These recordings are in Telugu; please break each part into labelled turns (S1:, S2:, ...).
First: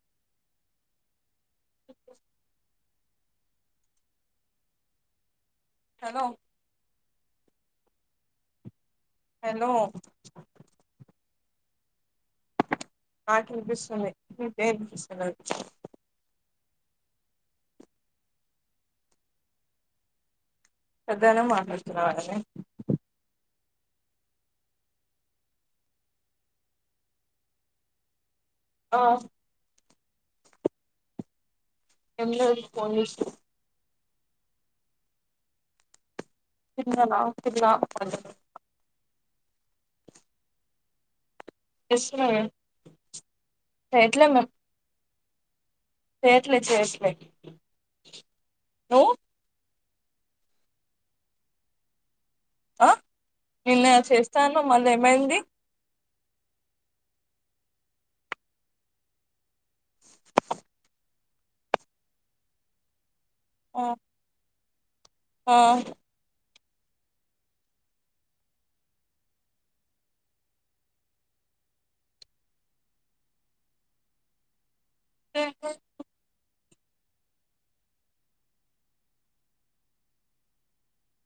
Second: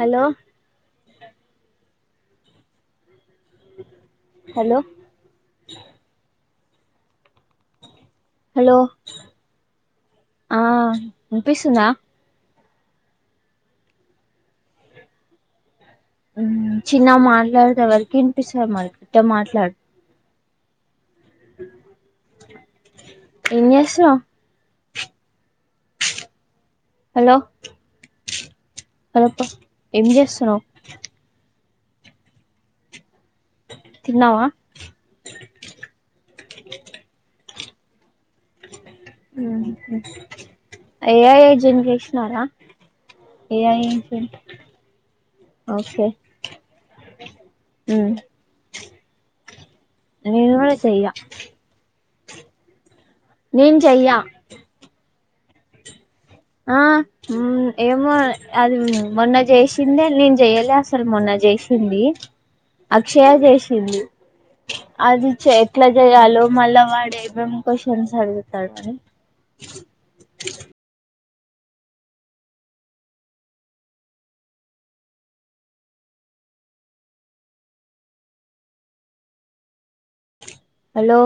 S1: Hello
S2: okay
S1: hello
S2: hello
S1: hello
S2: hello
S1: ఆ వినిపిస్తుందా
S2: నాకు వినిపిస్తుంది నీకే వినిపిస్తలేదు
S1: ఉమ్ చిన్నగా మాట్లాడితే ఎవరికీ వినిపిస్తది మరి గట్టిగా మాట్లాడు
S2: పెద్దగనే మాట్లాడుతున్న కదా నే
S1: ఏం చేస్తున్నావ్ హలో
S2: ఆ
S1: హలోప్ప ఎం చేస్తున్నాం
S2: ఏం లేదు ఫోన్ చూస్తున్న
S1: తిన్నావా
S2: తిన్న నా తిన్న
S1: ఉహూ ఎఐ
S2: చేస్తున్నావే
S1: చేసినారా ఎఐ
S2: చేయట్లే
S1: ఓకే
S2: చెయ్యట్లే చెయ్యట్లే
S1: మ్మ్
S2: నువ్వు
S1: నేను కూడా చెయ్య
S2: ఆ
S1: నేను
S2: నిన్న
S1: చెయ్య
S2: చేస్తానన్నావ్ మల్ల ఏమైంది
S1: ఆ ఉమ్ ఏమో అది మొన్న చేసిన నేను చేయలే అసలు మొన్న చేసింది అక్షయ చే
S2: ఆ
S1: సింది అది
S2: ఆ
S1: ఎట్లా చేయాలో మల్ల వాడు ఏం ఏమ్ క్యూస్షన్స్ అడుగుతాడు అని
S2: చెయ్యట్లే
S1: హలో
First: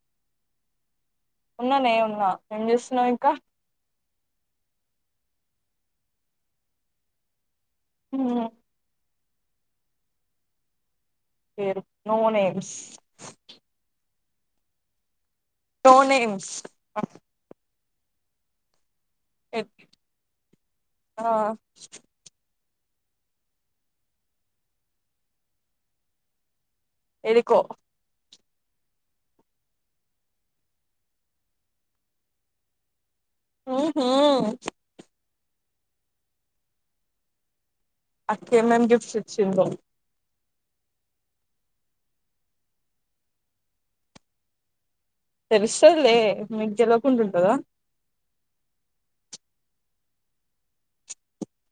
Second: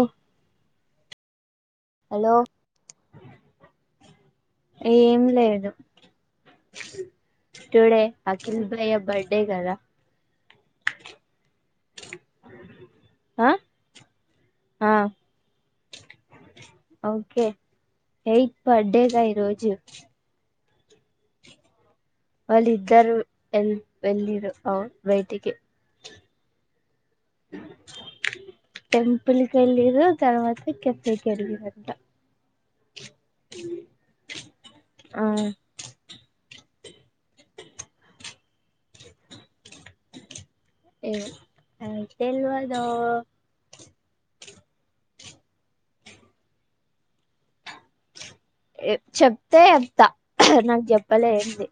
S2: ఉన్ననే ఉన్న
S1: హలో
S2: ఏం చేస్తున్నావ్ ఇంకా
S1: ఏం లేదు టుడే
S2: హ్మ్
S1: అట్టిగానే లేయా బర్త్డే కదా
S2: పేరు నో నేమ్స్
S1: ఆ ఆ
S2: no names
S1: okay eight birthday సైని రోజు
S2: ఆ
S1: వాళ్ళద్దరు ఎల్ వెళ్ళరు అ బయటికి
S2: ఎడికో
S1: టెంపుల్ కి వెళ్ళరు తర్వాత కెఫకి వెళ్ళరాంట
S2: ఓహో
S1: ఆ
S2: అక్క ఏమేం గిఫ్ట్స్ ఇచ్చిందో
S1: ఏ నాకు తెలవదో
S2: తెలుస్తదిలే నీకు తెలవకుండా ఉంటదా
S1: చెప్తే చెప్తా నాకు చెప్పలే ఏంది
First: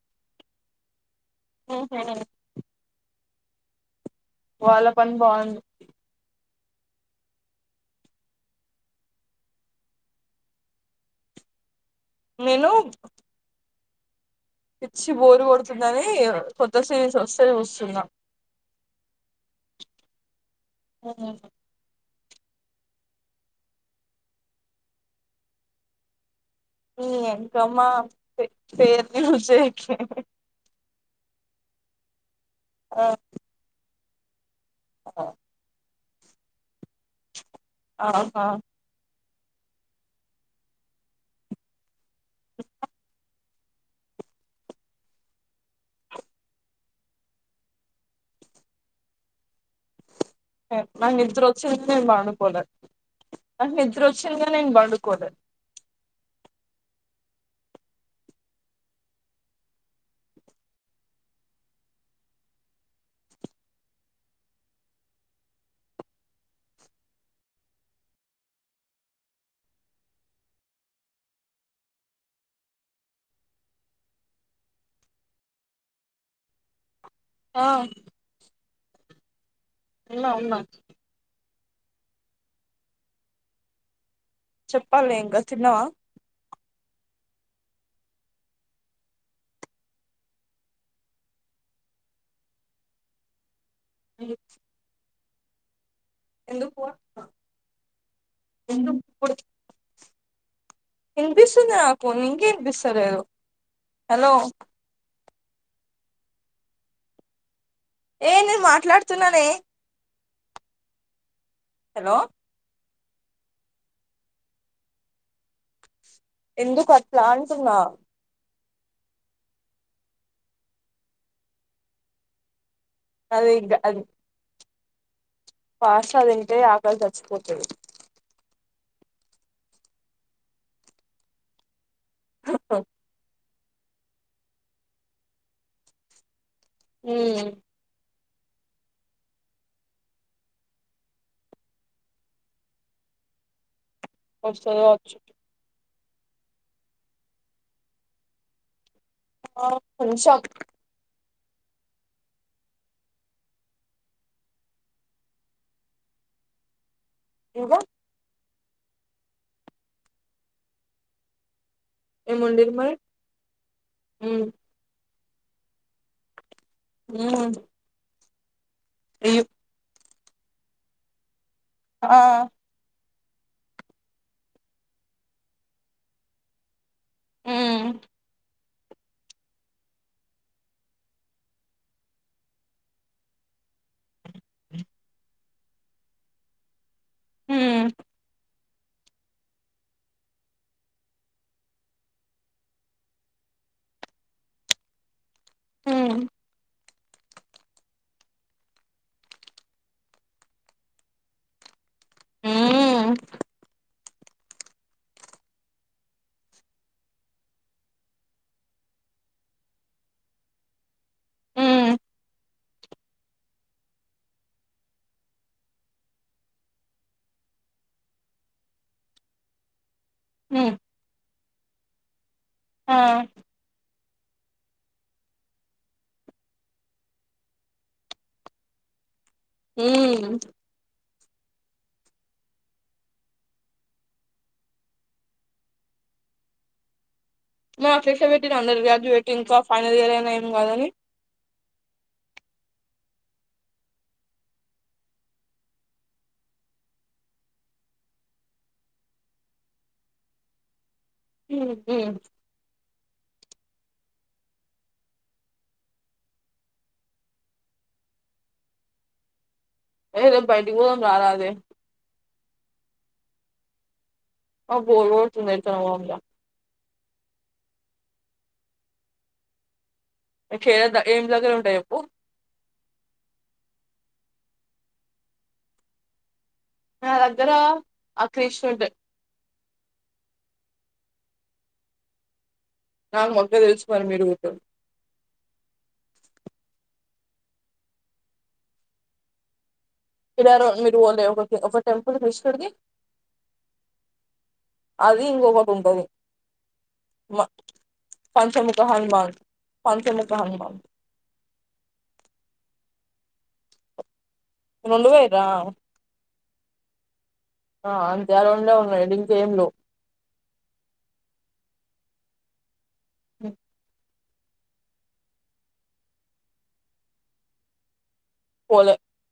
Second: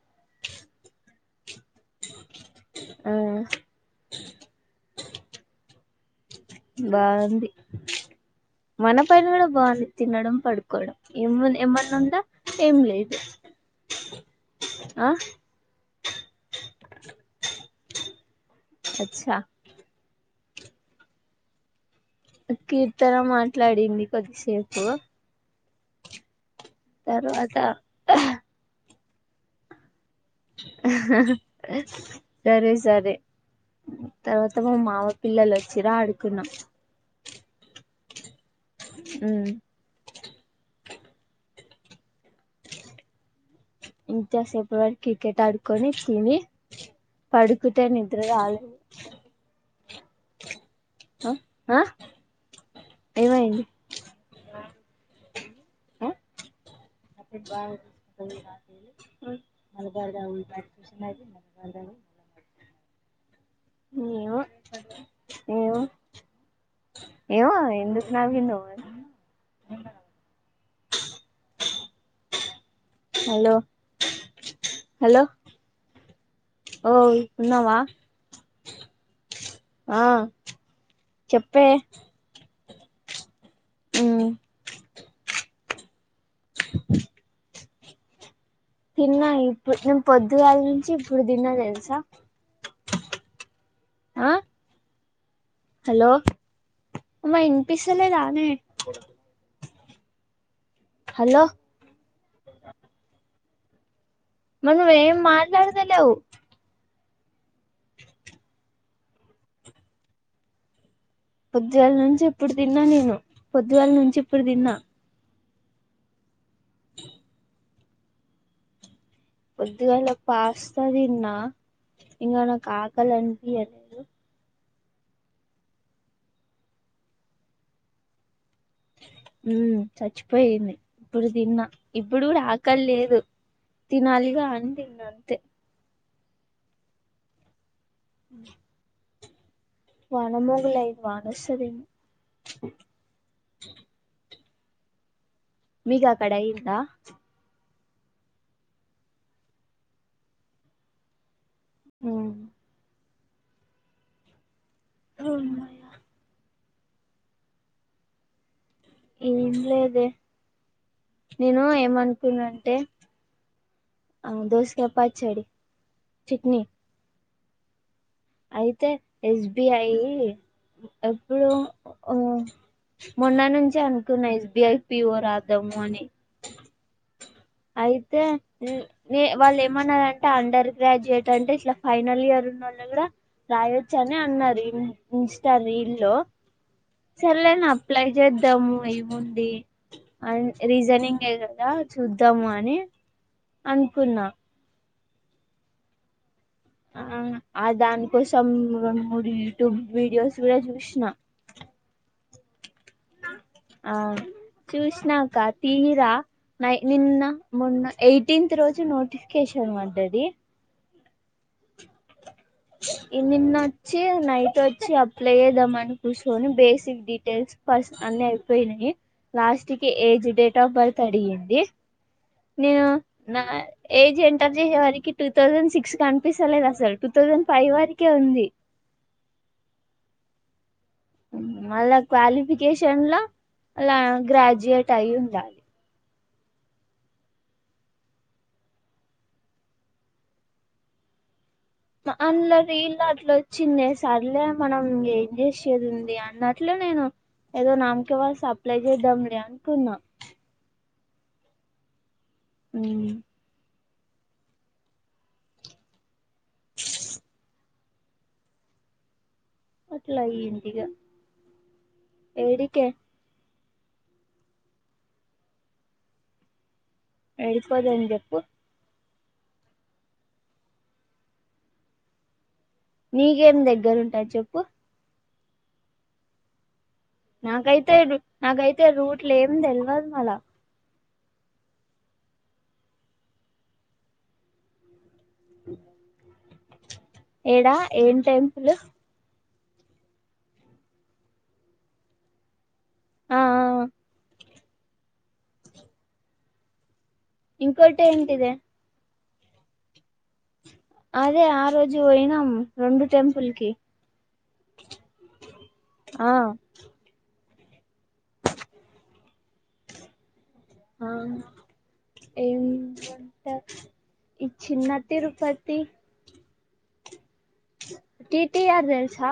S2: ఉహు
S1: ఉమ్
S2: వాళ్ళ పని బాగుంది
S1: బావుంది మన పని కూడా బాగుంది తినడం పడుకోవడం ఏమన్నా ఉందా
S2: నేను
S1: ఏం లేదు ఆ
S2: పిచ్చి బోర్ కొడుతున్నది అన్ని కొత్త సిరీస్ వస్తే చూస్తున
S1: అచ్చ
S2: ఉమ్
S1: కీర్తన మాట్లాడింది కొద్దిసేపు
S2: నీ
S1: తర్వాత
S2: ఎంకమ్మ పేర్లు యూస్ చేయకే
S1: ఆహా హా సరే సరే అవతల మామయ్య పిల్లలు వచ్చారు ఆడుకున్నాం
S2: ఆహా
S1: ఉమ్ ఇంతసేపు వరకి క్రికెట్ ఆడుకొని తిని పడుకుంటే నిద్ర రాలేదు
S2: నాకు
S1: ఆ
S2: నిద్ర వచ్చింది
S1: ఆ
S2: నేను పండుకోలే
S1: ఏమైంది
S2: నాకు నిద్ర వచ్చింది నేను పండుకోలే
S1: హ్మ్ [unintelligible] ఏమో ఏమో ఏమో ఎందుకు నవ్విందో మరి హలో హలో ఓయ్
S2: ఆ
S1: ఉన్నావా ఆ
S2: ఉన్నా ఉన్నా
S1: చెప్పే ఉమ్మ్
S2: చెప్పాల్నే ఇంకా తిన్నావా
S1: తిన్నా ఇప్పుడు నేను పొద్దుగాల నుంచి ఇప్పుడు తిన్నా తెలుసా ఆ హలో
S2: ఎందుకు
S1: అమ్మా ఇన్పిస్తాలేదానే
S2: ఎందుకు
S1: హలో
S2: ఇన్పిస్తుంది నాకు నీకే ఇన్పిస్తలేదు హలో
S1: నువ్వు ఏం మాట్లాడుతాలేవు
S2: ఏ నేను మాట్లాడుతున్నానే
S1: పొద్దుగాల
S2: హలో
S1: నుంచి ఇప్పుడు తిన్నా నేను పొద్దుగాల నుంచి ఇప్పుడు తిన్నా
S2: ఎందుకు అట్లా అంటున్నా
S1: పొద్దుగాల పాస్తా తిన్నా ఇంకా నాకు ఆక్
S2: అది ఇంగ అది పాస్తా తింటే ఆకలి చచ్చిపోతది
S1: ఉం చచ్చిపోయింది ఇప్పుడు తిన్నా ఇప్పుడు కూడా ఆకలి లేదు తినాలిగా అని తిన్న అంతే
S2: ఉం
S1: వాన మబ్బులు అయ్యి వాన వస్తది
S2: వస్తది గావచ్చు
S1: మీకు అక్కడ అయిందా
S2: ఆ కొంచెం
S1: ఉం హమ్మయ్య
S2: ఇంకా
S1: ఏం లేదే నేను ఏమనా
S2: ఏం వండిర్రు
S1: ఏంటంటే
S2: మరి
S1: ఆ
S2: ఉమ్
S1: దోసకాయ పచ్చడి చట్నీ
S2: హ [unintelligible]
S1: అయితే ఎస్బిఐ ఎప్పుడు ఆ మొన్న నుంచి అనుకున్నా ఎస్బిఐ పీఓ రాద్దాము అని
S2: ఉమ్
S1: అయితే వాళ్ళు ఏమన్నారంటే అండర్ గ్రాడ్యుయేట్ అంటే ఇట్లా ఫైనల్ ఇయర్ ఉన్నోళ్లని కూడా రాయొచ్చని అన్నారు ఇన్ ఇన్స్టారీల్ లో సర్లే అని
S2: ఉమ్
S1: అప్లై చేద్దాము అయి ఉంది అండ్ రీజనింగ్ ఏ కదా చూద్దాము చూద్దాం అని అనుకున్నా
S2: ఆ
S1: ఆ ఆ దానికోసం రెండు మూడు యూట్యూబ్ వీడియోస్ కూడా చూసిన
S2: ఉం
S1: ఆ చూస్నా అక్క తీరా నై నిన్న మొన్న ఎయిటీన్త్ రోజు నోటిఫికేషన్ పడ్డది
S2: ఉం
S1: ఈ నిన్న వచ్చి నైట్ వచ్చి అప్లై చేద్దాం అని కుర్సోని బేసిక్ డీటెయిల్స్ ఫస్ట్ అన్ని అయిపోయినియి లాస్ట్ కి age date
S2: um
S1: of birth అడిగింది నేను
S2: ఆ
S1: నా ఏజ్ ఎంటర్ చేసే వారికి టూ థౌజండ్ సిక్స్ కనిపిస్తలేదు అసలు టూ థౌజండ్ ఫైవ్ వరకే ఉంది
S2: ఉం
S1: మళ్ళ క్వాలిఫికేషన్ లో అల గ్రాజ్యుయట్ అయ్యుండాలి
S2: ఆ టెస్టు పెట్టిన అండర్ గ్రాడ్యుట్ ఇంకా ఫైనల్ ఇయర్ అయినా ఏం కాదని
S1: అందులో రీల్లో అట్లొచ్చింది సర్లే మనం ఏం చేసేదుంది అన్నట్లు నేను ఏదో నామ్కీవల్ సప్లై చేద్దాంలే అనుకున్నా
S2: చూడు గూ
S1: ఊ అట్ల
S2: ఏ రేపు బయటికి
S1: అయ్యిందిగా
S2: పోదాం రారాదే
S1: ఎవరికే
S2: ఆ బోర్ కొడుతుందే ఇంట్లోనే ఉన్నానిగ
S1: ఏడికి పోదాం చెప్పు
S2: ఎట్ల చేద్దాం ఏం చదువులు ఉంటాయి చెప్పు
S1: నీకేం దగ్గర ఉంటయ్ చెప్పు
S2: నా దగ్గర
S1: నాకైతే రూ
S2: ఆ క్రిష్
S1: నాకైతే
S2: ఉంటాయి
S1: రూట్లు ఏం తెల్వదుమల
S2: నాకు ముందే తెలుసు మరి మీ రూటు
S1: [inaudible] ఏడా ఏం టెంపులు
S2: ఇడాడో మీరు పోతరా ఒక ఒక టెంపుల్ కృష్ణుడిది
S1: ఆ ఆ ఆ
S2: అది ఇంకొకటి ఉంటది మ
S1: ఇంకోటి ఏంటిదే
S2: పంచముఖ జ హనుమాన్ పంచముఖ హనుమాన్
S1: అదే ఆ రోజు పోయ్నాం రెండు టెంపుల్ కి
S2: రెండు పోయిడ్రా
S1: ఆ
S2: ఆ అంతే ఆ రొండే ఉన్నాయ్ దీంట్లో ఏం లేవ్
S1: ఆ ఏం వంట ఈ చిన్న తిరుపతి టీటిఆర్
S2: పోలే
S1: తెల్సా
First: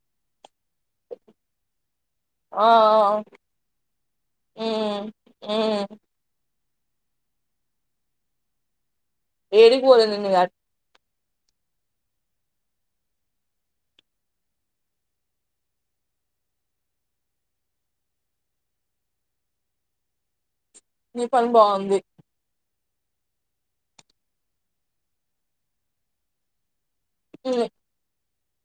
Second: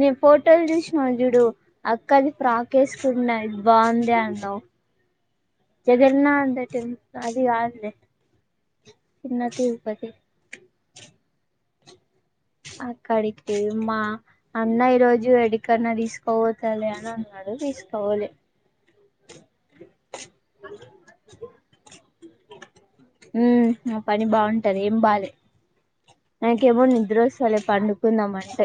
S1: నే పోర్టల్ చూస్ వాడు జుడు అక్క అది
S2: ఆ
S1: ఫ్రాక్
S2: ఆ,
S1: ఏసుకున్నది బాంది అంటావ్
S2: ఉమ్ ఉమ్
S1: జగన్నాధ టెంపుల్ అది కాదులే చిన్న
S2: ఏడికి పోలే
S1: తిరుపతి
S2: నిన్నిగా
S1: అక్కడికి మా అన్న ఈ రోజు ఏడికన్న తీస్కబోతలే అని అన్నాడు తిస్కభోలె మల్లు
S2: నీ పని బావుంది
S1: ఊ నా పని బావుంటది ఏం బాలే నాకేమో నిద్రొస్తలే
S2: ఉమ్,
S1: పండుకుందాం అంటే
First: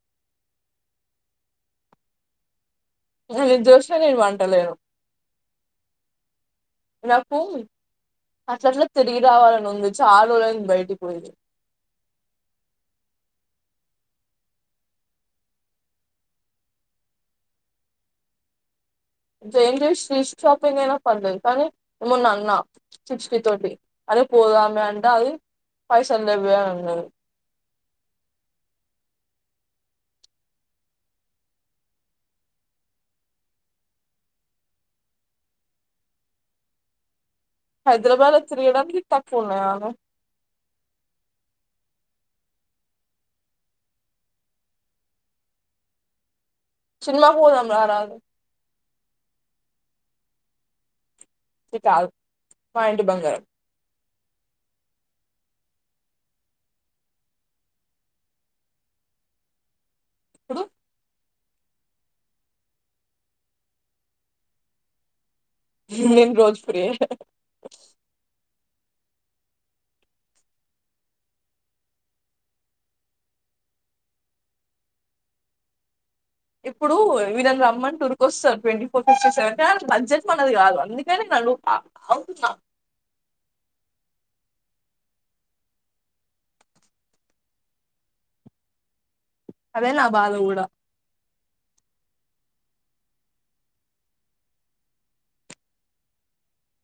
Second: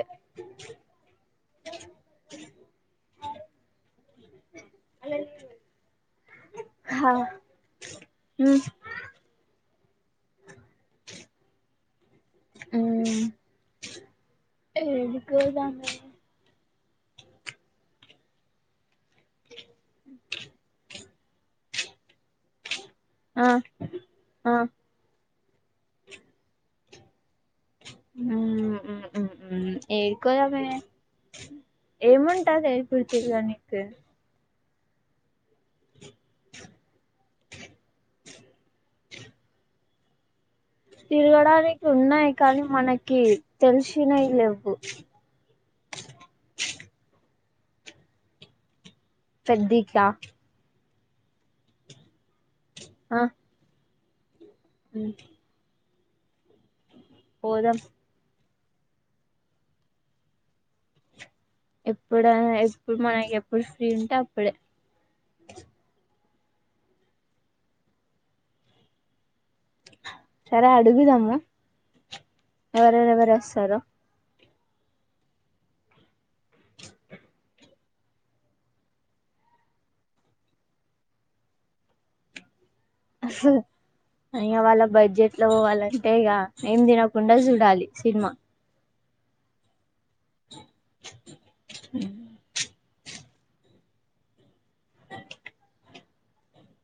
S2: ఏది జేసిన నేను వంటలు
S1: అలరిచ్చు
S2: నాకూ అట్లట్లా తిరిగి రావాలని ఉంది చాలా రోజులయింది బయటకి పోయి
S1: ఊ ఏడికి పొదామె
S2: జైన్ జీస్ స్ట్రీట్ షాపింగ్ అయినా పర్లేదు కానీ మొన్న అన్నా సిక్స్టీ
S1: ఆ
S2: తోటి అదే
S1: ఆ
S2: పోదామే అంటే అదీ పైసల్ లెవ్వే అన్నది
S1: నవ్వు ఆ ఏడికి పోదామే ఏముంటాదే ఎప్పుడు తిరగనీకే
S2: హైదరాబాద్ లో తిరిగే దానికి తక్కువ ఉన్నాయానే
S1: తిరగడానికి ఉన్నాయ్ కానీ మనకీ తెలిసినవి లెవ్వు
S2: సినిమాకి పోదాం రారాదు
S1: పెద్దీకా
S2: కాదు మా ఇంటి బంగారం
S1: ఉమ్ పోదాం
S2: ప్పుడు
S1: ఎప్పుడా ఎప్పుడు మనకి ఎప్పుడు ఫ్రీ ఉంటే అప్పుడే
S2: నేను రోజు ఫ్రీయే
S1: సరే అడుగుదాము ఎవరెవరు ఎవరు వస్తారో?
S2: ఇప్పుడు విధంగా రమ్మని టూరుకి వస్తార్ ట్వంటీ ఫోర్ ఫిఫ్టీ సెవెన్ కా బడ్జెట్ మనది కాదు అందుకని నన్ను అవు నా?
S1: ఆ ఐన వాళ్ళ బడ్జెట్ లో పోవాలంటే ఇక ఏం తినకుండా చూడాలి సిన్మా
S2: అదే నా బాధ గూడా
S1: ఉ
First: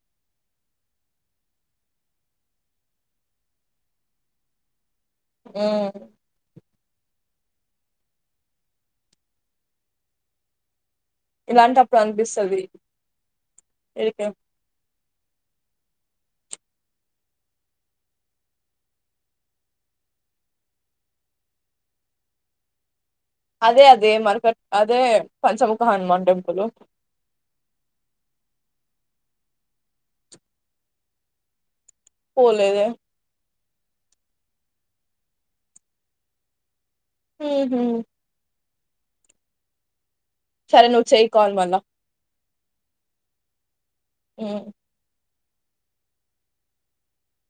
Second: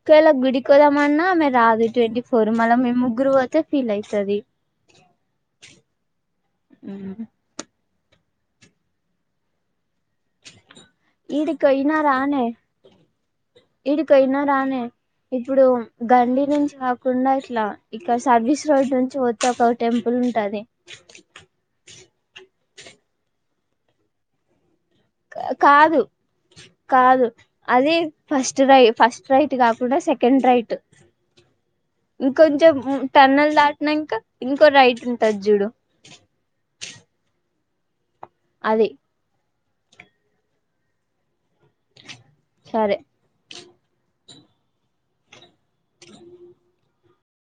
S1: ఒకవేళ గుడికిదామన్నా ఆమె రాదు ట్వంటీ ఫోర్ మళ్ళీ మేము ముగ్గురు పోతే ఫీల్ అయితది
S2: ఉమ్
S1: ఊహు ఈడి కొయిన
S2: ఇలాంటప్పుడు
S1: రానే
S2: అనిపిస్తది
S1: ఈడి కొయిన రానే ఇప్పుడు గండి నుంచి కాకుండా ఇట్లా ఇక్కడ సర్వీస్ రోడ్ నుంచి వచ్ ఒక టెంపుల్ ఉంటాది
S2: అదే అదే మర్కట్ అదే పంచముఖ
S1: కాదు
S2: హనుమాన్ టెంపులు
S1: కాదు అది ఫస్ట్ రై ఫస్ట్ రైట్ కాకుండా సెకండ్ రైట్ ఇంకొంచెం
S2: పోలేదే
S1: టన్నల్ దాటినంక ఇంకో రైట్ ఉంటది జూడు
S2: ఊహు
S1: అది
S2: సరే నువ్వు చెయ్ కాల్ మల్లా
S1: సరే
S2: ఊ
S1: త [inaudible]